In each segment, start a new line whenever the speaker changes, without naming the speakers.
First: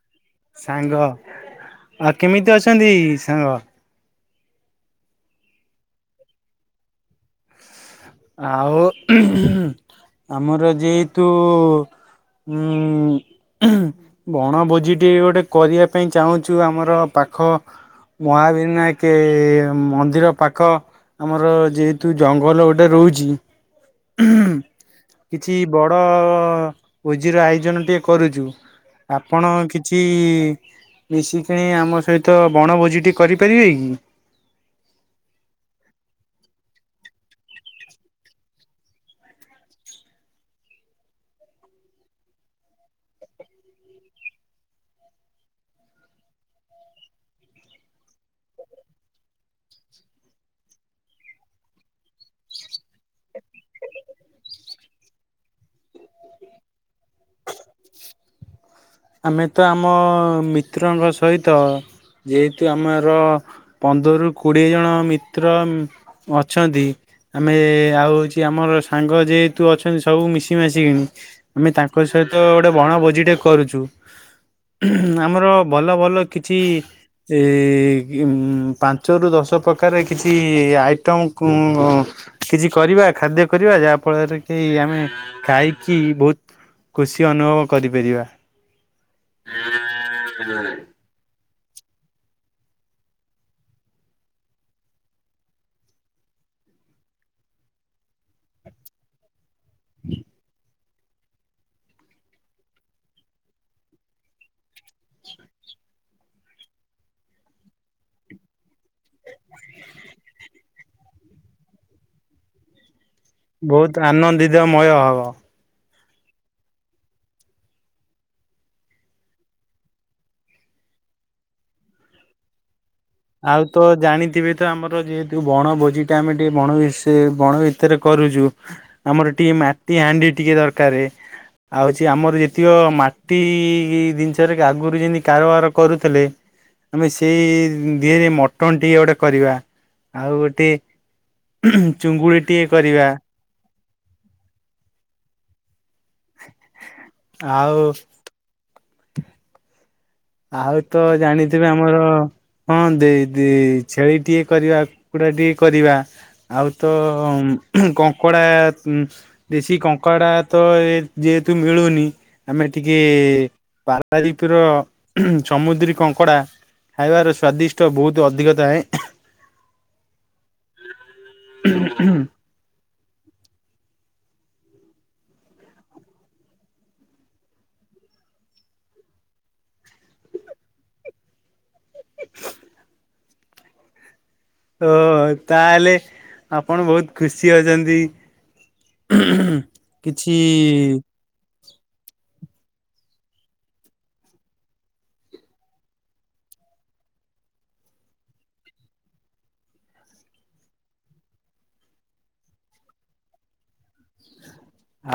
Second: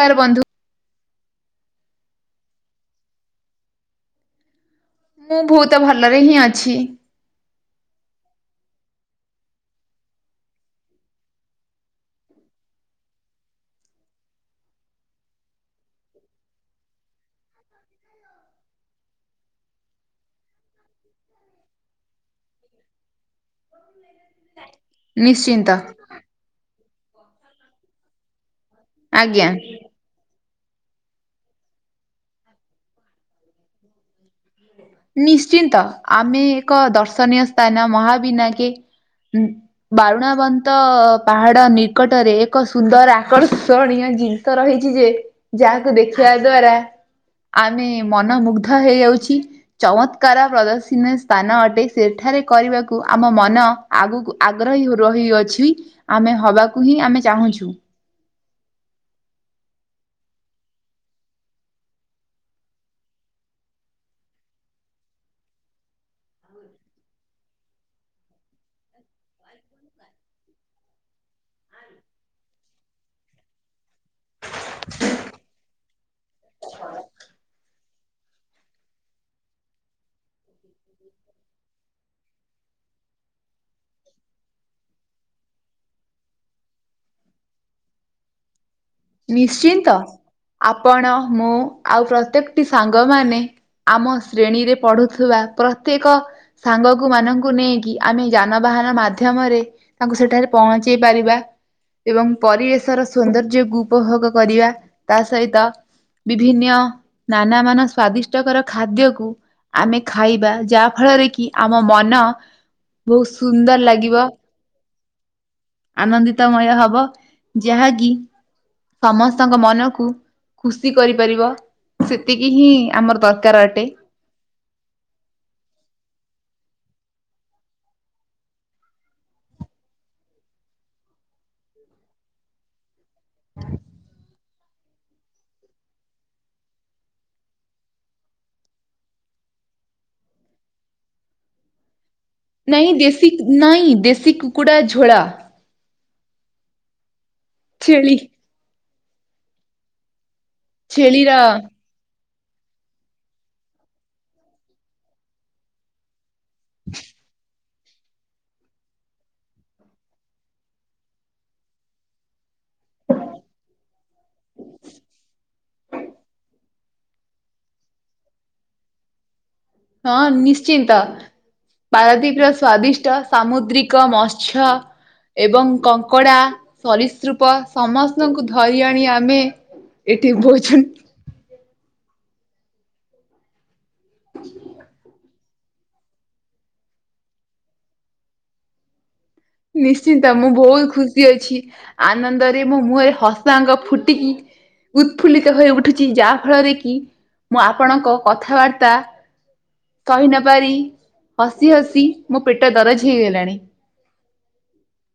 କାରେ ବନ୍ଧୁ।
ସାଙ୍ଗ ଆଉ କେମିତି ଅଛନ୍ତି ସାଙ୍ଗ?
ମୁଁ ବହୁତ ଭଲରେ ହିଁ ଅଛି।
ଆଉ ଆମର ଯେହେତୁ ଉଁ ବଣଭୋଜିଟି ଗୋଟେ କରିବା ପାଇଁ ଚାହୁଁଛୁ ଆମର ପାଖ ମହାବିନାୟକେ ମନ୍ଦିର ପାଖ ଆମର ଯେହେତୁ ଜଙ୍ଗଲ ଗୋଟେ ଗୋଟେ ରହୁଛି କିଛି
ନିଶ୍ଚିନ୍ତ।
ବଡ ଭୁଜିର ଆୟୋଜନ ଟିକେ କରୁଛୁ
ଆଜ୍ଞା
ଆପଣ କି କିଛି ମିଶିକିଣି ଆମ ସହିତ ବଣଭୋଜିଟି କରିପାରିବେ କି?
ନିଶ୍ଚିନ୍ତ ଆମେ ଏକ ଦର୍ଶନୀୟ ସ୍ଥାନ ମହାବିନା କେ ବାରୁଣବନ୍ତ ପାହାଡ ନିକଟରେ ଏକ ସୁନ୍ଦର ଆକର୍ଷଣୀୟ ଜିନିଷ ରହିଛି ଯେ ଯାହାକୁ ଦେଖିବା ଦ୍ଵାରା। ଆମେ ମନମୁଗ୍ଧ ହେଇଯାଉଛି। ଚମତ୍କାର ପ୍ରଦର୍ଶନୀ ସ୍ଥାନ ଅଟେ ସେଠାରେ କରିବାକୁ ଆମ ମନ ଆଗକୁ ଆଗ୍ରହୀ ରହିଅଛି ଆମେ ହବାକୁ ହିଁ ଆମେ ଚାହୁଁଛୁ।
ଆମେ ତ ଆମ ମିତ୍ରଙ୍କ ସହିତ ଯେହେତୁ ଆମର ପନ୍ଦରରୁ କୋଡିଏ ଜଣ ମିତ୍ର ଅଛନ୍ତି। ଆମେ ଆଉ ହଉଛି ଆମର ସାଙ୍ଗ ଯେହେତୁ ଅଛନ୍ତି ସବୁ ମିଶି ମାସି କି। ଆମେ ତାଙ୍କ ସହିତ ଗୋଟେ ବଣଭୋଜି ଟେ କରୁଛୁ। ଆମର ଭଲ ଭଲ କିଛି ଏ ଏ ପାଞ୍ଚରୁ ଦଶ ପକ୍ଷ କରେ କିଛି ଆଇଟମ କିଛି କରିବା ଖାଦ୍ୟ କରିବା ଯା ଫ ହା ଫଳରେ କି ଆମେ ଖାଇକି ବହୁତ ଖୁସି ଅନୁଭବ କରିପାରିବା।
ନିଶ୍ଚିନ୍ତ ଆପଣ ମୁଁ। ଆଉ ପ୍ରତ୍ୟେକଟି ସାଙ୍ଗମାନେ ଆମ ଶ୍ରେଣୀରେ ପଢୁଥିବା ପ୍ରତ୍ୟେକ ସାଙ୍ଗକୁମାନଙ୍କୁ ନେଇକି ଆମେ ଯାନବାହାନ ମାଧ୍ୟମରେ ତାଙ୍କୁ ସେଠାରେ ପହଞ୍ଚେଇ ପାରିବା ଏବଂ ପରିବେଶର ସୌନ୍ଦର୍ଯ୍ୟକୁୁ ଉପଭୋଗ କରିବା ତା ସହିତ ବିଭିନ୍ନ ନାନା ମାନ ସ୍ଵାଦିଷ୍ଟକର ଖାଦ୍ୟକୁ ଆମେ ଖାଇବା ଯାହା ଫଳରେ କି ଆମ ମନ ବହୁତ ସୁନ୍ଦର
ବହୁତ
ଲାଗିବ
ଆନନ୍ଦିତମୟ ହବ।
ଆନନ୍ଦିତମୟ ହବ ଯାହାକି ସମସ୍ତଙ୍କ ମନକୁ ଖୁସି କରିପାରିବ ସେତିକି ହିଁ ଆମର ଦରକାର
ଆଉ ତ
ଅଟେ।
ଜାଣିଥିବେ? ତ ଆମର ଯେହେତୁ ବଣ ଭୋଜି ଟା ଆମେ ବଣସେ ବଣ ଭିତରେ କରୁଛୁ। ଆମର ଟିକେ ମାଟି ହାଣ୍ଡି ଟିକେ ଦରକାର ଆଉଛି ଆମର ଯେତିକ ମା ଟି ଜିନିଷରେ ଆଗରୁ ଯେମିତି କାରବାର କରୁଥିଲେ ଆମେ ସେଇ ଦିଏ ମଟନ ଟିକେ ଗୋଟେ କରିବା ଆଉ ଗୋଟେ ଚୁଙ୍ଗୁଢି
ନାଇଁ ଦେଶୀ ନାଇଁ ଦେଶୀ କୁକୁଡ଼ା ଝୋଳ।
ଆଉ।
ଛେଳି
ଆଉ ତ
ଛେଳିର
ଜାଣିଥିବେ ଆମ ମୋର ହଁ ଦେଇ ଦେଇ ଛେଳି ଟିକେ କରିବା କୁକୁଡ଼ା ଟିକେ କରିବା। ଆଉ ତମ। କଙ୍କଡ଼ା ଦେଶୀ କଙ୍କଡ଼ା ତ ଯେହେତୁ ମିଳୁନି। ଆମେ ଟିକେ ପାର ପାରିପିର ସମୁଦ୍ରୀ କଙ୍କଡ଼ା ଖାଇବାର ସ୍ଵାଦିଷ୍ଟ ବହୁତ ଅଧିକ ଥାଏ।
ହଁ ନିଶ୍ଚିନ୍ତ। ପାରାଦୀପ ର ସ୍ଵାଦିଷ୍ଟ ସାମୁଦ୍ରିକ ମତ୍ସ୍ୟ ଏବଂ କଙ୍କଡ଼ା ସରିସୃପ ସମସ୍ତଙ୍କୁ ଧରି ଆଣି ଆମେ ଏଠି ଭୋଜନ
[inaudible] ଓ ତାହେଲେ ଆପଣ ବହୁତ୍ ଖୁସି ଅଛନ୍ତି।
ନିଶ୍ଚିନ୍ତ ମୁଁ ବହୁତ
କିଛି
ଖୁ ସି ଅଛି ଆନନ୍ଦରେ ମୋ ମୁହଁରେ ହସାଙ୍ଗ ଫୁଟିକି। ଉତ୍ଫୁଲ୍ଲିତ ହୋଇ ଉଠୁଛି ଯାହା ଫଳରେ କି ମୁଁ ଆପଣଙ୍କ କଥାବାର୍ତ୍ତା। କହି ନପାରି ହସି ହସି ମୋ ପେଟ ଦରଜ ହେଇଗଲାଣି।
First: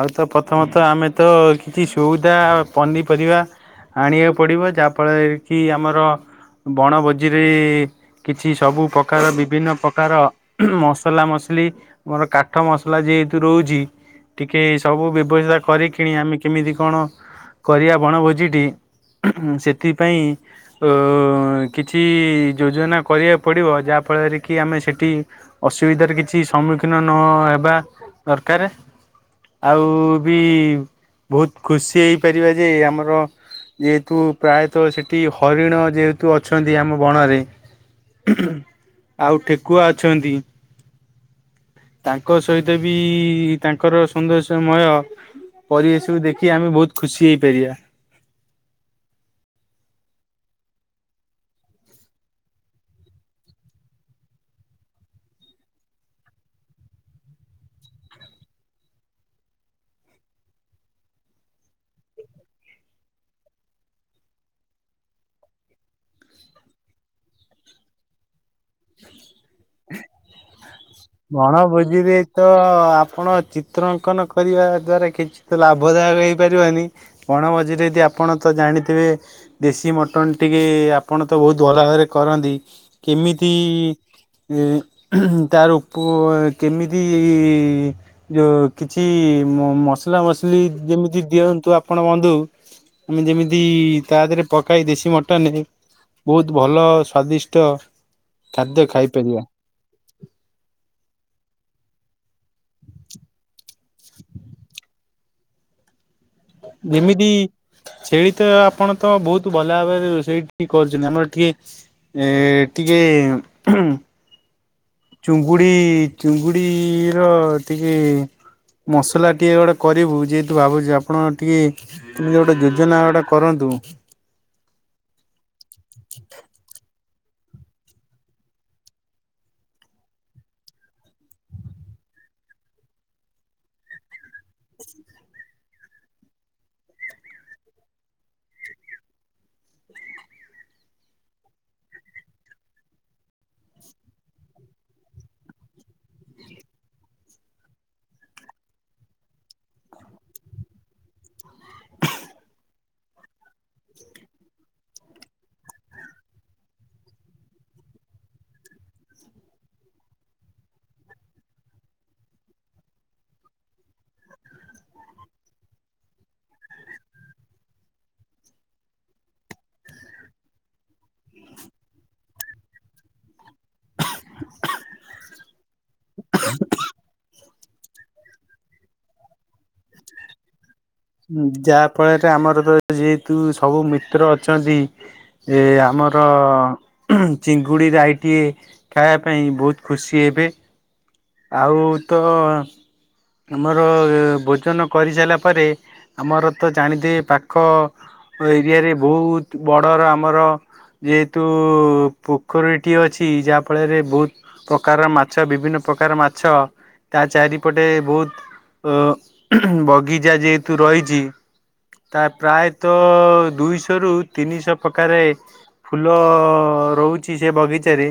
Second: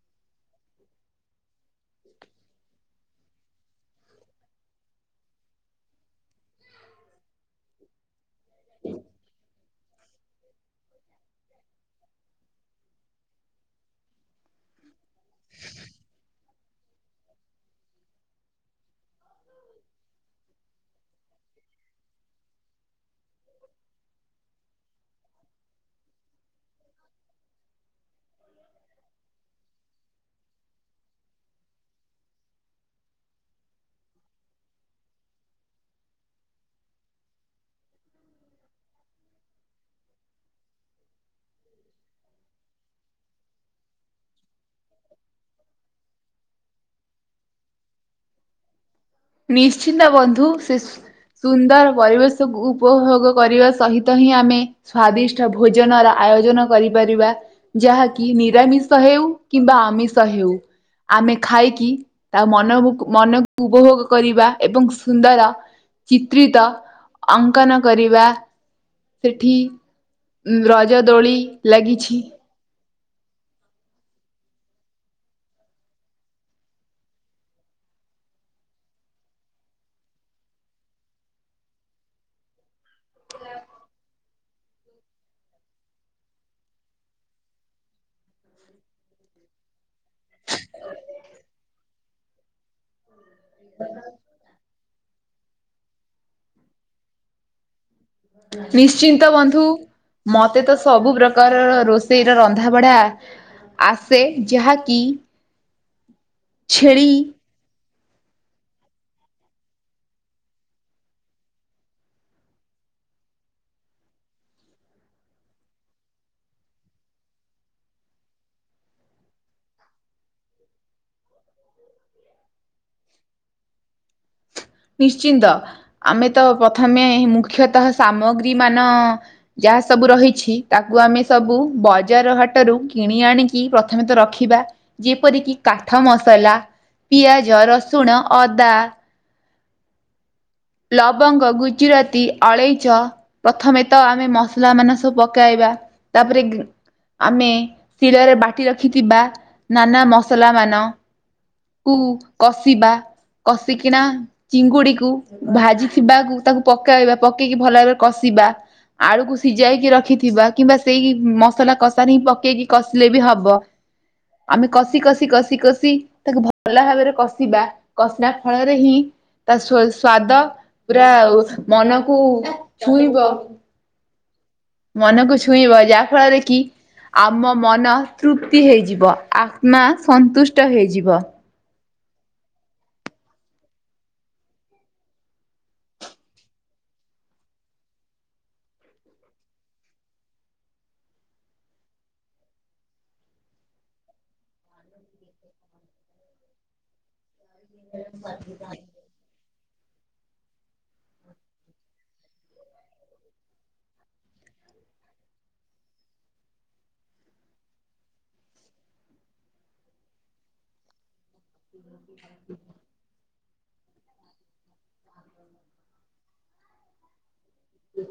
ଆଉ ତ ପ୍ରଥମତଃ ଆମେ ତ କିଛି ସଉଦା ପନିପରିବା। ଆଣିବାକୁ ପଡ଼ିବ ଯାହାଫଳରେ କି ଆମର ବଣଭୋଜିରେ। କିଛି ସବୁ ପ୍ରକାର ବିଭିନ୍ନ ପ୍ରକାର। ମସଲା ମସଲି ମୋର କାଠ ମସଲା ଯେହେତୁ ରହୁଚି। ଟିକେ ସବୁ ବ୍ୟବସ୍ଥା କରିକିଣି ଆମେ କେମିତି କଣ କରିବା ବଣଭୋଜିଟି। ସେଥିପାଇଁ। ଓ କିଛି ଯୋଜନା କରିବାକୁ ପଡ଼ିବ ଯାହାଫଳରେ କି ଆମେ ସେଠି। ଅସୁବିଧାରେ କିଛି ସମ୍ମୁଖୀନ ନ ହେବା ଦରକାରେ। ଆଉ ବି ବହୁତ୍ ଖୁସି ହେଇପାରିବା ଯେ ଆମର। ଯେହେତୁ ପ୍ରାୟତଃ ସେଠି ହରିଣ ଯେହେତୁ ଅଛନ୍ତି ଆମ ବଣରେ। ଆଉ ଠେକୁଆ ଅଛନ୍ତି। ତାଙ୍କ ସହିତ ବି ତା ଙ୍କର ସୌନ୍ଦର୍ଯ୍ୟ ମୟ ପରିବେଶରୁ ଦେଖି ଆମେ ବହୁତ୍ ଖୁସି ହେଇପାରିବା।
ନିଶ୍ଚିନ୍ତ ବନ୍ଧୁ ସେ ସୁନ୍ଦର ପରିବେଶକୁ ଉପଭୋଗ କରିବା ସହିତ ହିଁ ଆମେ। ସ୍ଵାଦିଷ୍ଟ ଭୋଜନର ଆୟୋଜନ କରିପାରିବା। ଯାହାକି ନିରାମିଷ ହେଉ କିମ୍ବା ଆମିଷ ହେଉ। ଆମେ ଖାଇକି ତା ମନବୁକୁ ମନକୁ ଉପଭୋଗ। କରିବା ଏବଂ ସୁନ୍ଦର ଚିତ୍ରିତ ଅଙ୍କନ କରିବା। ସେଠି ରଜ ଦୋଳି
ବଣଭୋଜିରେ
ଲାଗିଛି।
ତ ଆପଣ ଚିତ୍ର ଅଙ୍କନ କରିବା ଦ୍ଵରା କିଛି ତ ଲାଭଦାୟକ ହେଇପାରିବାନି। କଣ ମଝିରେ ଯେ ଆପଣ ତ ଜାଣିଥିବେ। ଦେଶୀ ମଟନ ଟିକେ ଆପଣ ତ ବହୁତ ଭଲ ଭାବରେ କରନ୍ତି କେମିତି। ତାର ଉପ କେମିତି। ଯୋ କିଛି ମ ମସଲା ମସଲି ଯେମିତି ଦିଅନ୍ତୁ ଆପଣ ବନ୍ଧୁ। ଆମେ ଯେମିତି ତା ଦେହରେ ପକାଇ ଦେଶୀ ମଟନରେ। ବହୁତ ଭଲ ସ୍ଵାଦିଷ୍ଟ। ଖାଦ୍ୟ
ନିଶ୍ଚିନ୍ତ
ଖାଇପାରିବା।
ବନ୍ଧୁ। ମତେ ତ ସବୁ ପ୍ରକାରର ରୋଷେଇର ରନ୍ଧା ବଢ଼ା। ଆସେ ଯାହାକି। ଛେଳି
ଯେମିତି। ସେଇ ତ ଆପଣ ତ ବହୁତ ଭଲ ଭାବରେ ରୋଷଇ ଟିକେ କରୁଛନ୍ତି ଆମର କିଏ। ଏ ଟିକେ। ଚୁଙ୍ଗୁଡି ଚୁଙ୍ଗୁଡି ର ଟିକେ। ମସଲା ଟିକେ ଗୋଟେ କରିବୁ ଯେହେତୁ ଭାବୁଛି ଆପଣ ଟିକେ। କେମିତି ଗୋଟେ ଯୋଜନା ଗୋଟା କରନ୍ତୁ।
ନିଶ୍ଚିନ୍ତ ଆମେ ତ ପ୍ରଥମେ ମୁଖ୍ୟତଃ ସାମଗ୍ରୀ ମାନ। ଯାହା ସବୁ ରହିଛି ତାକୁ ଆମେ ସବୁ ବଜାର ହାଟରୁ କିଣି ଆଣିକି ପ୍ରଥମେ ତ ରଖିବା। ଯେପରିକି କାଠ ମସଲା ପିଆଜ ରସୁଣ ଅଦା। ଲବଙ୍ଗ ଗୁଜୁରାତି ଅଳେଇଚ। ପ୍ରଥମେ ତ ଆମେ ମସଲା ମାନ ସବୁ ପକେଇବା ତାପରେ ଆମେ ଶିଳରେ ବାଟି ରଖିଥିବା ନାନା ମସଲାମାନ କୁ କଷିବା କଷିକିନା ଚିଙ୍ଗୁଡିକୁ ଭାଜି ଥିବାକୁ ତାକୁ ପକେଇବା ପକେଇକି ଭଲ ଭାବରେ କଷିବା। ଆଳୁକୁ ସିଝାଇକି ରଖିଥିବା କିମ୍ବା ସେଇ ମସଲା କଷାରେ ହିଁ ପକେଇକି କଷିଲେ ବି ହବ। ଆମେ କସିି କସି କସିି କସିି ତାକୁ ଭ ଭଲ ଭାବରେ କଷିବା କଷିଲା ଫଳରେ ହିଁ ତା ସ୍ୱା-ସ୍ଵାଦ ପୁରା ଉ ମନକୁ ଛୁଇଁବ।
[inaudible]
ମନକୁ ଛୁଇଁବ ଯାହା ଫଳରେ କି ଆମ ମନ ତୃପ୍ତି ହେଇଯିବ। ଆତ୍ମା ସନ୍ତୁଷ୍ଟ ହେଇଯିବ।
ଯାହା ଫଳରେ ଆମର ତ ଯେହେତୁ ସବୁ ମିତ୍ର ଅଛନ୍ତି। ଏ ଆମର ଚିଙ୍ଗୁଡ଼ି ରାଇ ଟିଏ ଖାଇବା ପାଇଁ ବହୁତ ଖୁସି ହେବେ। ଆଉ ତ ଆମର ଭୋଜନ କରିସାରିଲା ପରେ ଆମର ତ ଜାଣିଥିବେ ପାଖ ଏରିଆରେ ବହୁତ ବଡ଼ର ଆମର ଯେହେତୁ ପୋଖରୀ ଟିଏ ଅଛି। ଯାହା ଫଳରେ ବହୁତ ପ୍ରକାରର ମାଛ ବିଭିନ୍ନ ପ୍ରକାର ମାଛ ତା ଚାରିପଟେ ବହୁତ ଅ ବଗିଚା ଯେହେତୁ ରହିଛି। ତା ପ୍ରାୟ ତ ଦୁଇଶହ ରୁ ତିନିଶହ ପ୍ରକାରେ ଫୁଲ ରହୁ ସେ ବଗିଚାରେ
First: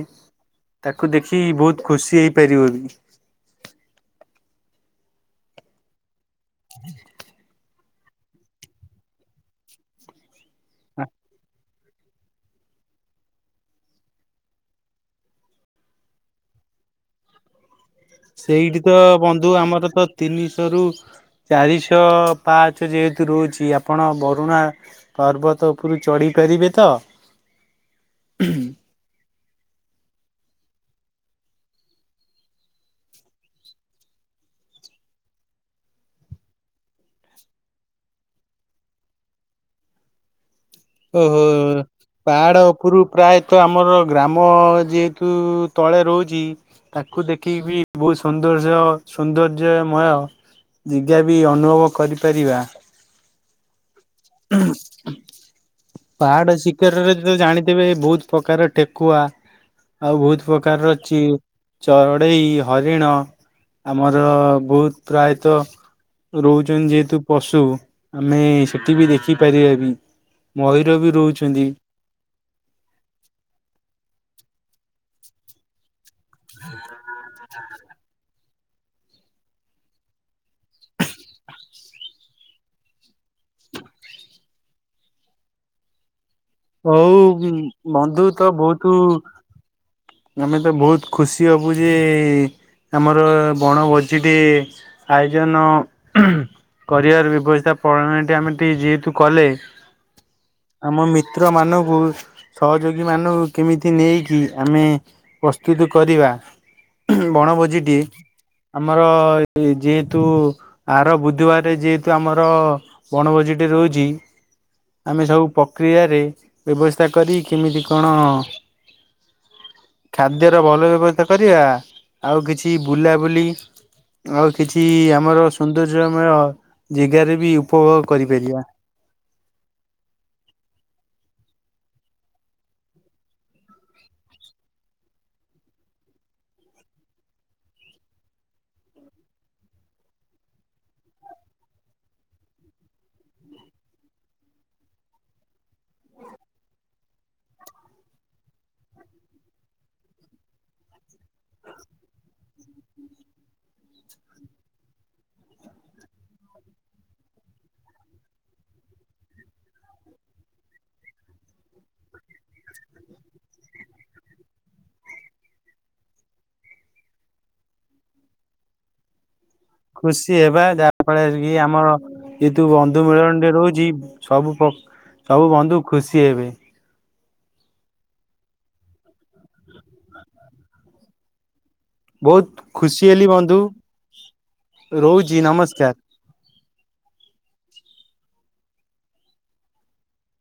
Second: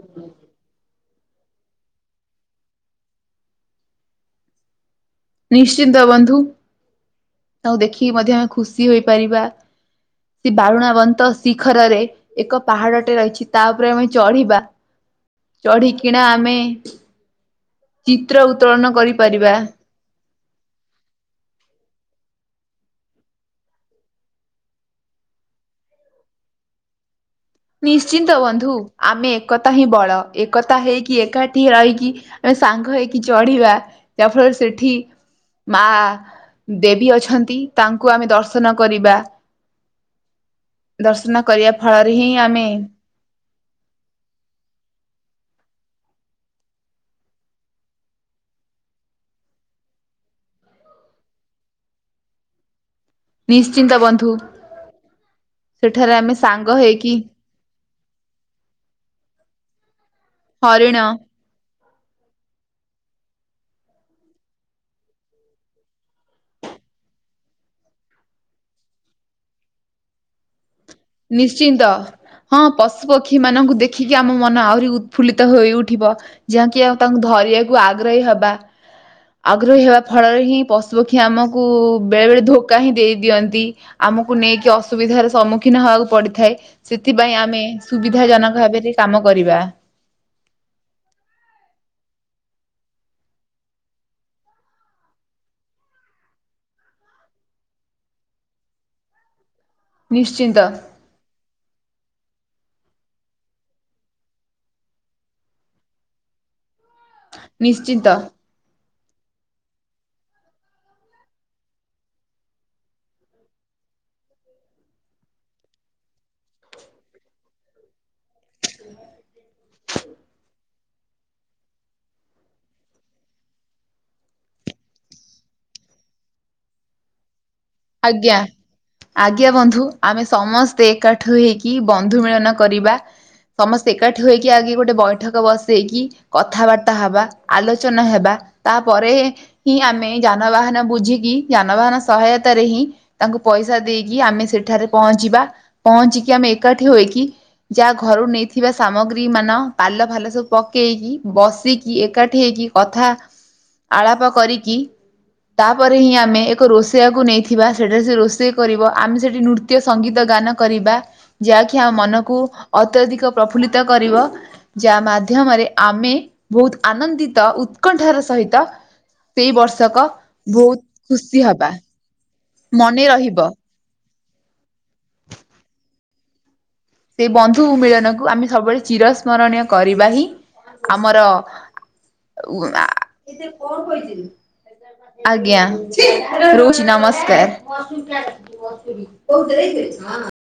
ତାକୁ ଦେଖି ବହୁତ ଖୁସି ହେଇପାରିବ ବି।
ନିଶ୍ଚିନ୍ତ ବନ୍ଧୁ। ତାଙ୍କୁ ଦେଖିକି ମଧ୍ୟ ଆମେ ଖୁସି ହୋଇପାରିବା ସେ ବାରୁଣା ବନ୍ତ ସି ଖରରେ ଏକ ପାହାଡଟେ ରହିଛି ତା ଉପରେ ଆମେ ଚଢ଼ିବା। ଚଢ଼ି କିିଣା ଆମେ ଚିତ୍ର ଉତ୍ତୋଳନ କରିପାରିବା।
ତିନିଶହରୁ ଚାରିଶହ ପାଞ୍ଚ ଯେହେତୁ ରହୁଛି ଆପଣ ବରୁଣା ପର୍ବତ ଉପରୁ ଚଢ଼ି ପାରିବି ତ।
ନିଶ୍ଚିନ୍ତ ବନ୍ଧୁ ଆମେ ଏକତା ହିଁ ବଳ ଏକତା ହେଇକି ଏକାଠି ରହିକି ଆମେ ସାଙ୍ଗ ହେଇକି ଚଢ଼ିବା ଯାହା ଆପଣଙ୍କୁ ଫଳରେ ସେଠି ମା ଦେବୀ ଅଛନ୍ତି ତାଙ୍କୁ ଆମେ ଦର୍ଶନ କରିବା। ଦର୍ଶନ କରିବା ଫଳରେ ହିଁ
ପାହାଡ଼
ଆମେ
ଉପରୁ ପ୍ରାୟତଃ ଆମର ଗ୍ରାମ ଯେହେତୁ ତଳେ ରହୁଛି ତାକୁ ଦେଖିକି ବି ବହୁତ ସୌନ୍ଦର୍ଯ୍ୟ ସୌନ୍ଦର୍ଯ୍ୟମୟ ନିଜେ ବି ଅନୁଭବ କରିପାରିବା।
ନିଶ୍ଚିନ୍ତ ବନ୍ଧୁ।
ହୁଁ
ସେଠାରେ ଆମେ
ପାହାଡ
ସାଙ୍ଗ
ଶିଖରରେ
ହେଇକି
ତ ଜାଣିଥିବେ ବହୁତ ପ୍ରକାର ଠେକୁଆ ଆଉ ବହୁତ ପ୍ରକାରର
ହରିଣ
ଚିଉ ଚଢ଼େଇ, ହରିଣ ଆମର ବହୁତ ପ୍ରାୟତଃ ରହୁଛନ୍ତି ଯେହେତୁ ପଶୁ ଆମେ ସେଠି ବି ଦେଖିପାରିବା ବି। ମୟୂର ବି ରୋ
ନିଶ୍ଚିନ୍ତ ହଁ ପଶୁ ପକ୍ଷୀ ମାନଙ୍କୁ ଦେଖିକି ଆମ ମନ ଆହୁରି ଉତ୍ଫୁଲିତ ହୋଇ ଉଠିବ। ଯାଙ୍କି ଆଉ ତାଙ୍କୁ ଧରିବାକୁ ଆଗ୍ରହୀ ହବା। ଆଗ୍ରହୀ ହେବା ଫଳରେ ହିଁ ପଶୁପକ୍ଷୀ ଆମକୁ ବେଳେବେଳେ ଧୋକା ହିଁ ଦେଇ ଦିଅନ୍ତି। ଆମକୁ ନେଇକି ଅସୁବିଧାର ସମ୍ମୁଖୀନ ହବାକୁ ପଡିଥାଏ।
ହଉ
ସେଥିପାଇଁ ଆମେ
ବନ୍ଧୁ
ସୁବିଧା
ତ
ଜନକ ଭାବରେ
ବହୁତ
କାମ କରିବା।
ଆମେ ତ ବହୁତ୍ ଖୁସି ହବୁ ଯେ ଆମର ବଣଭୋଜିଟି ଆୟୋଜନ। କରିବାର ବ୍ୟବସ୍ଥା ପଣାଳିଟା ଆମେ ଟିକେ ଯେହେତୁ କଲେ।
ନିଶ୍ଚିନ୍ତ।
ଆମ ମିତ୍ରମାନଙ୍କୁ ସହଯୋଗୀମାନାନଙ୍କୁ କେମିତି ନେଇକି ଆମେ ପ୍ରସ୍ତୁତ କରିବା ବଣଭୋଜିଟି।
ନିଶ୍ଚିନ୍ତ
ଆମର ଯେହେତୁ ଆର ବୁଧବାରେ ଯେହେତୁ ଆମର ବଣଭୋଜି ଟି ରହୁଛି। ଆମେ ସବୁ ପ୍ରକ୍ରିୟାରେ ବ୍ୟବସ୍ଥା କରି କେମିତି କଣ। ଖାଦ୍ୟର ଭଲ ବ୍ୟବସ୍ଥା କରିବା ଆଉ କିଛି ବୁଲାବୁଲି ଆଉ କିଛି ଆମର ସୌନ୍ଦର୍ଯ୍ୟମୟ ଜେଗାରେ ବି ଉପଭୋଗ
ଆଜ୍ଞା।
କରିପାରିବା
ଆଜ୍ଞା ବନ୍ଧୁ ଆମେ ସମସ୍ତେ ଏକାଠ ହେଇକି ବନ୍ଧୁ ମିଳନ କରିବା। ସମସ୍ତେ ଏକାଠି ହୋଇକି ଆଗେ ଗୋଟେ ବୈଠକ ବସେଇକି କଥାବାର୍ତ୍ତା ହବା ଆଲୋଚନା ହେବା ତାପରେ ହିଁ ଆମେ ଯାନବାହାନ ବୁଝିକି ଯାନବାହାନ ସହାୟତ ତାରେ ହିଁ ତାଙ୍କୁ ପଇସା ଦେଇକି ଆମେ ସେଠାରେ ପହଞ୍ଚିବା। ପହଞ୍ଚ କିି ଆମେ ଏକାଠି ହୋଇ କି ଯାହା ଘରୁ ନେଇଥିବା ସାମଗ୍ରୀ ମାନ ପାଲ ଫାଲ ସବୁ ପକେଇକି ବସିକି ଏକାଠି ହେଇକି କଥା ଆଳାପ କରିକି ତାପରେ ହିଁ ଆମେ ଏକ ରୋଷେଇଆକୁ ନେଇ ଥିବା ସେଠାରେ ସେ ରୋଷେଇ କରିବ ଆମେ ସେଇଠି ନୃତ୍ୟ ସଙ୍ଗୀତ ଗାନ କରିବା। ଯାହାକି ଆମ ମନକୁ ଅତ୍ୟଧିକ ପ୍ରଫୁଲ୍ଲିତ କରିବ। ଯାହା ମାଧ୍ୟମରେ ଆମେ ବହୁତ୍ ଆନନ୍ଦିତ ଉତ୍କଣ୍ଠାର ସହିତ ସେଇ ବର୍ଷ
ଖୁସି ହେବା ଯାହା ଫଳରେ କି ଆମର ଯେହେତୁ ବନ୍ଧୁ
ମନେ ରହିବ
ମିଳନ ଟେ ରହୁଛି ସବୁ ପ ସବୁ ବନ୍ଧୁ ଖୁସି ହେବେ।
ସେଇ ବନ୍ଧୁ ମିଳନକୁ ଆମେ ସବୁବେଳେ ଚିର ସ୍ମରଣୀୟ କରିବା ହିଁ ଆମର
ବହୁତ ଖୁସି ହେଲି ବନ୍ଧୁ
ଆଜ୍ଞା।
ରହୁଛି ନମସ୍କାର।
ରହୁଚି ନମସ୍କାର।